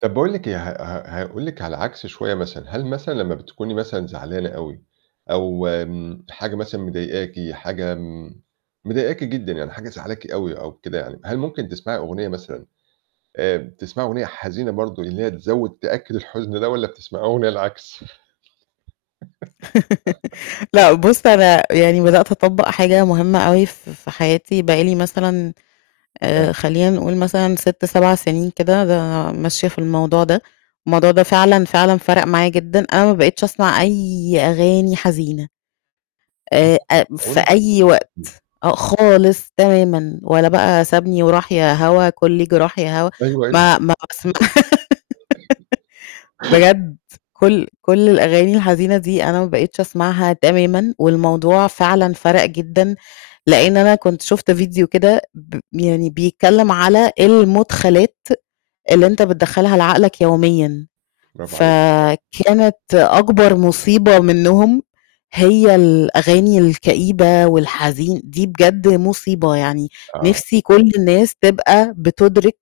طَب باقول لِك إيه، ه ه هاقول لِك على العكس شوية مثلًا، هل مثلًا لمّا بتكوني مثلًا زعلانة أوي أو م حاجة مثلًا مضايقاكِ، حاجة م مضايقاكِ جدًا يعني حاجة مزعّلاكِ أوي أو كده يعني، هل ممكن تسمعي أغنية مثلًا آآ بتسمعي أغنية حزينة برضه، اللي هي تزوّد، تأكّد الحُزن ده والّا بتسمعي أغنية العكس؟ لأ، بُص أنا يعني بدأت أطبّق حاجة مُهمة أوي ف في حياتي بقى لي مثلًا آآ فاه خلّينا نقول مثلًا 6، 7 سِنين كده ده ماشية في الموضوع ده، الموضوع ده فعلًا، فعلًا فَرَق معايا جدًا. أنا ما بقيتش أسمع أي أغاني حزينة، أهَم آآ حاجة آآ في [unintelligible] أي وقت إمم. آه، خالص تمامًا ولا بقى "سابني وراح يا هوا كلّي جراح يا هوا" أيوه أيوه ما ما باسم بجد كل كل الأغاني الحزينة دي أنا ما بقيتش أسمعها تمامًا والموضوع فعلًا فَرَق جدًا، لإن أنا كنت شُفت فيديو كده ب يعني بيتكلّم على المُدخَلات اللي أنت بتدخّلها لعقلك يوميًا، برافو عليكِ. ص فكانت أكبر مُصيبة منهم هي الأغاني الكئيبة والحزين دي بجد مُصيبة يعني آه. نِفْسي كل الناس تبقى بتُدرِك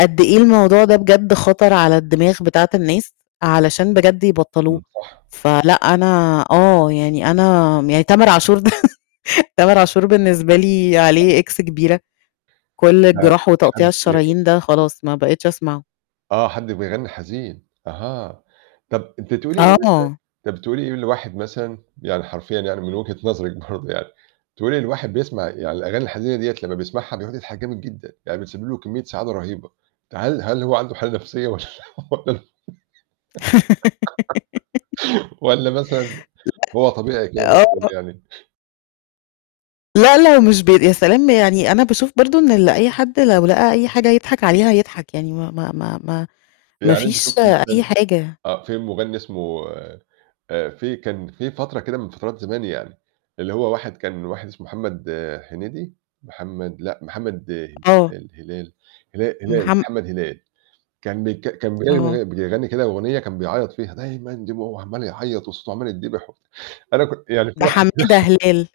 قد إيه الموضوع ده بجد خَطر على الدماغ بتاعة الناس علشان بجد يبطّلوه. إمم، صح. فلأ أنا آه، يعني أنا م يعني تامر عاشور ده، تامر عاشور بالنسبة لي عليه طبعًا. إكس كبيرة، كل الجراح وتقطيع الشرايين ده [unintelligible] خلاص ما بقيتش أسمعه. آه، حد بيغنّي حزين أها. طَب أنتِ تقولي إيه مثلًا آه. طَب تقولي إيه لواحد مثلًا يعني حرفيًا يعني من وِجهة نظرِك برضه يعني تقولي لواحد بيسمع يعني الأغاني الحزينة دِيّة لمّا بيسمعها بيقعُد يضحك جامد جدًا يعني بتسبب له كمّية سعادة رَهيبة، فهل هل هو عنده حالة نَفْسية والّا والّا والّا مثلًا لأ. هو طبيعي كده زي الفُل آه. يعني؟ لأ، لو مش ب يا سلام! يعني أنا باشوف برضه إن ال أي حد لو لقى أي حاجة يضحك عليها يضحك يعني ما ما ما ما ما يعني أنتِ فيش شُفتِ مثلًا أي حاجة. آه، في مغنّي اسمه آآ في كان في فَترة كده من فَترات زمان يعني اللي هو واحد كان واحد اسمه محمد هنيدي محمد لأ، محمد أي آه. الهلال هلا هلال، محم محمد هلال كان بيك كان بي آه. [unintelligible] بيغنّي كده أغنية كان بيعيّط فيها "دايمًا دموع" وعمّال يعيّط وصوته عمّال يتدبِح وبت أنا كنت يعني في ده واحد حمادة [unintelligible] هلال.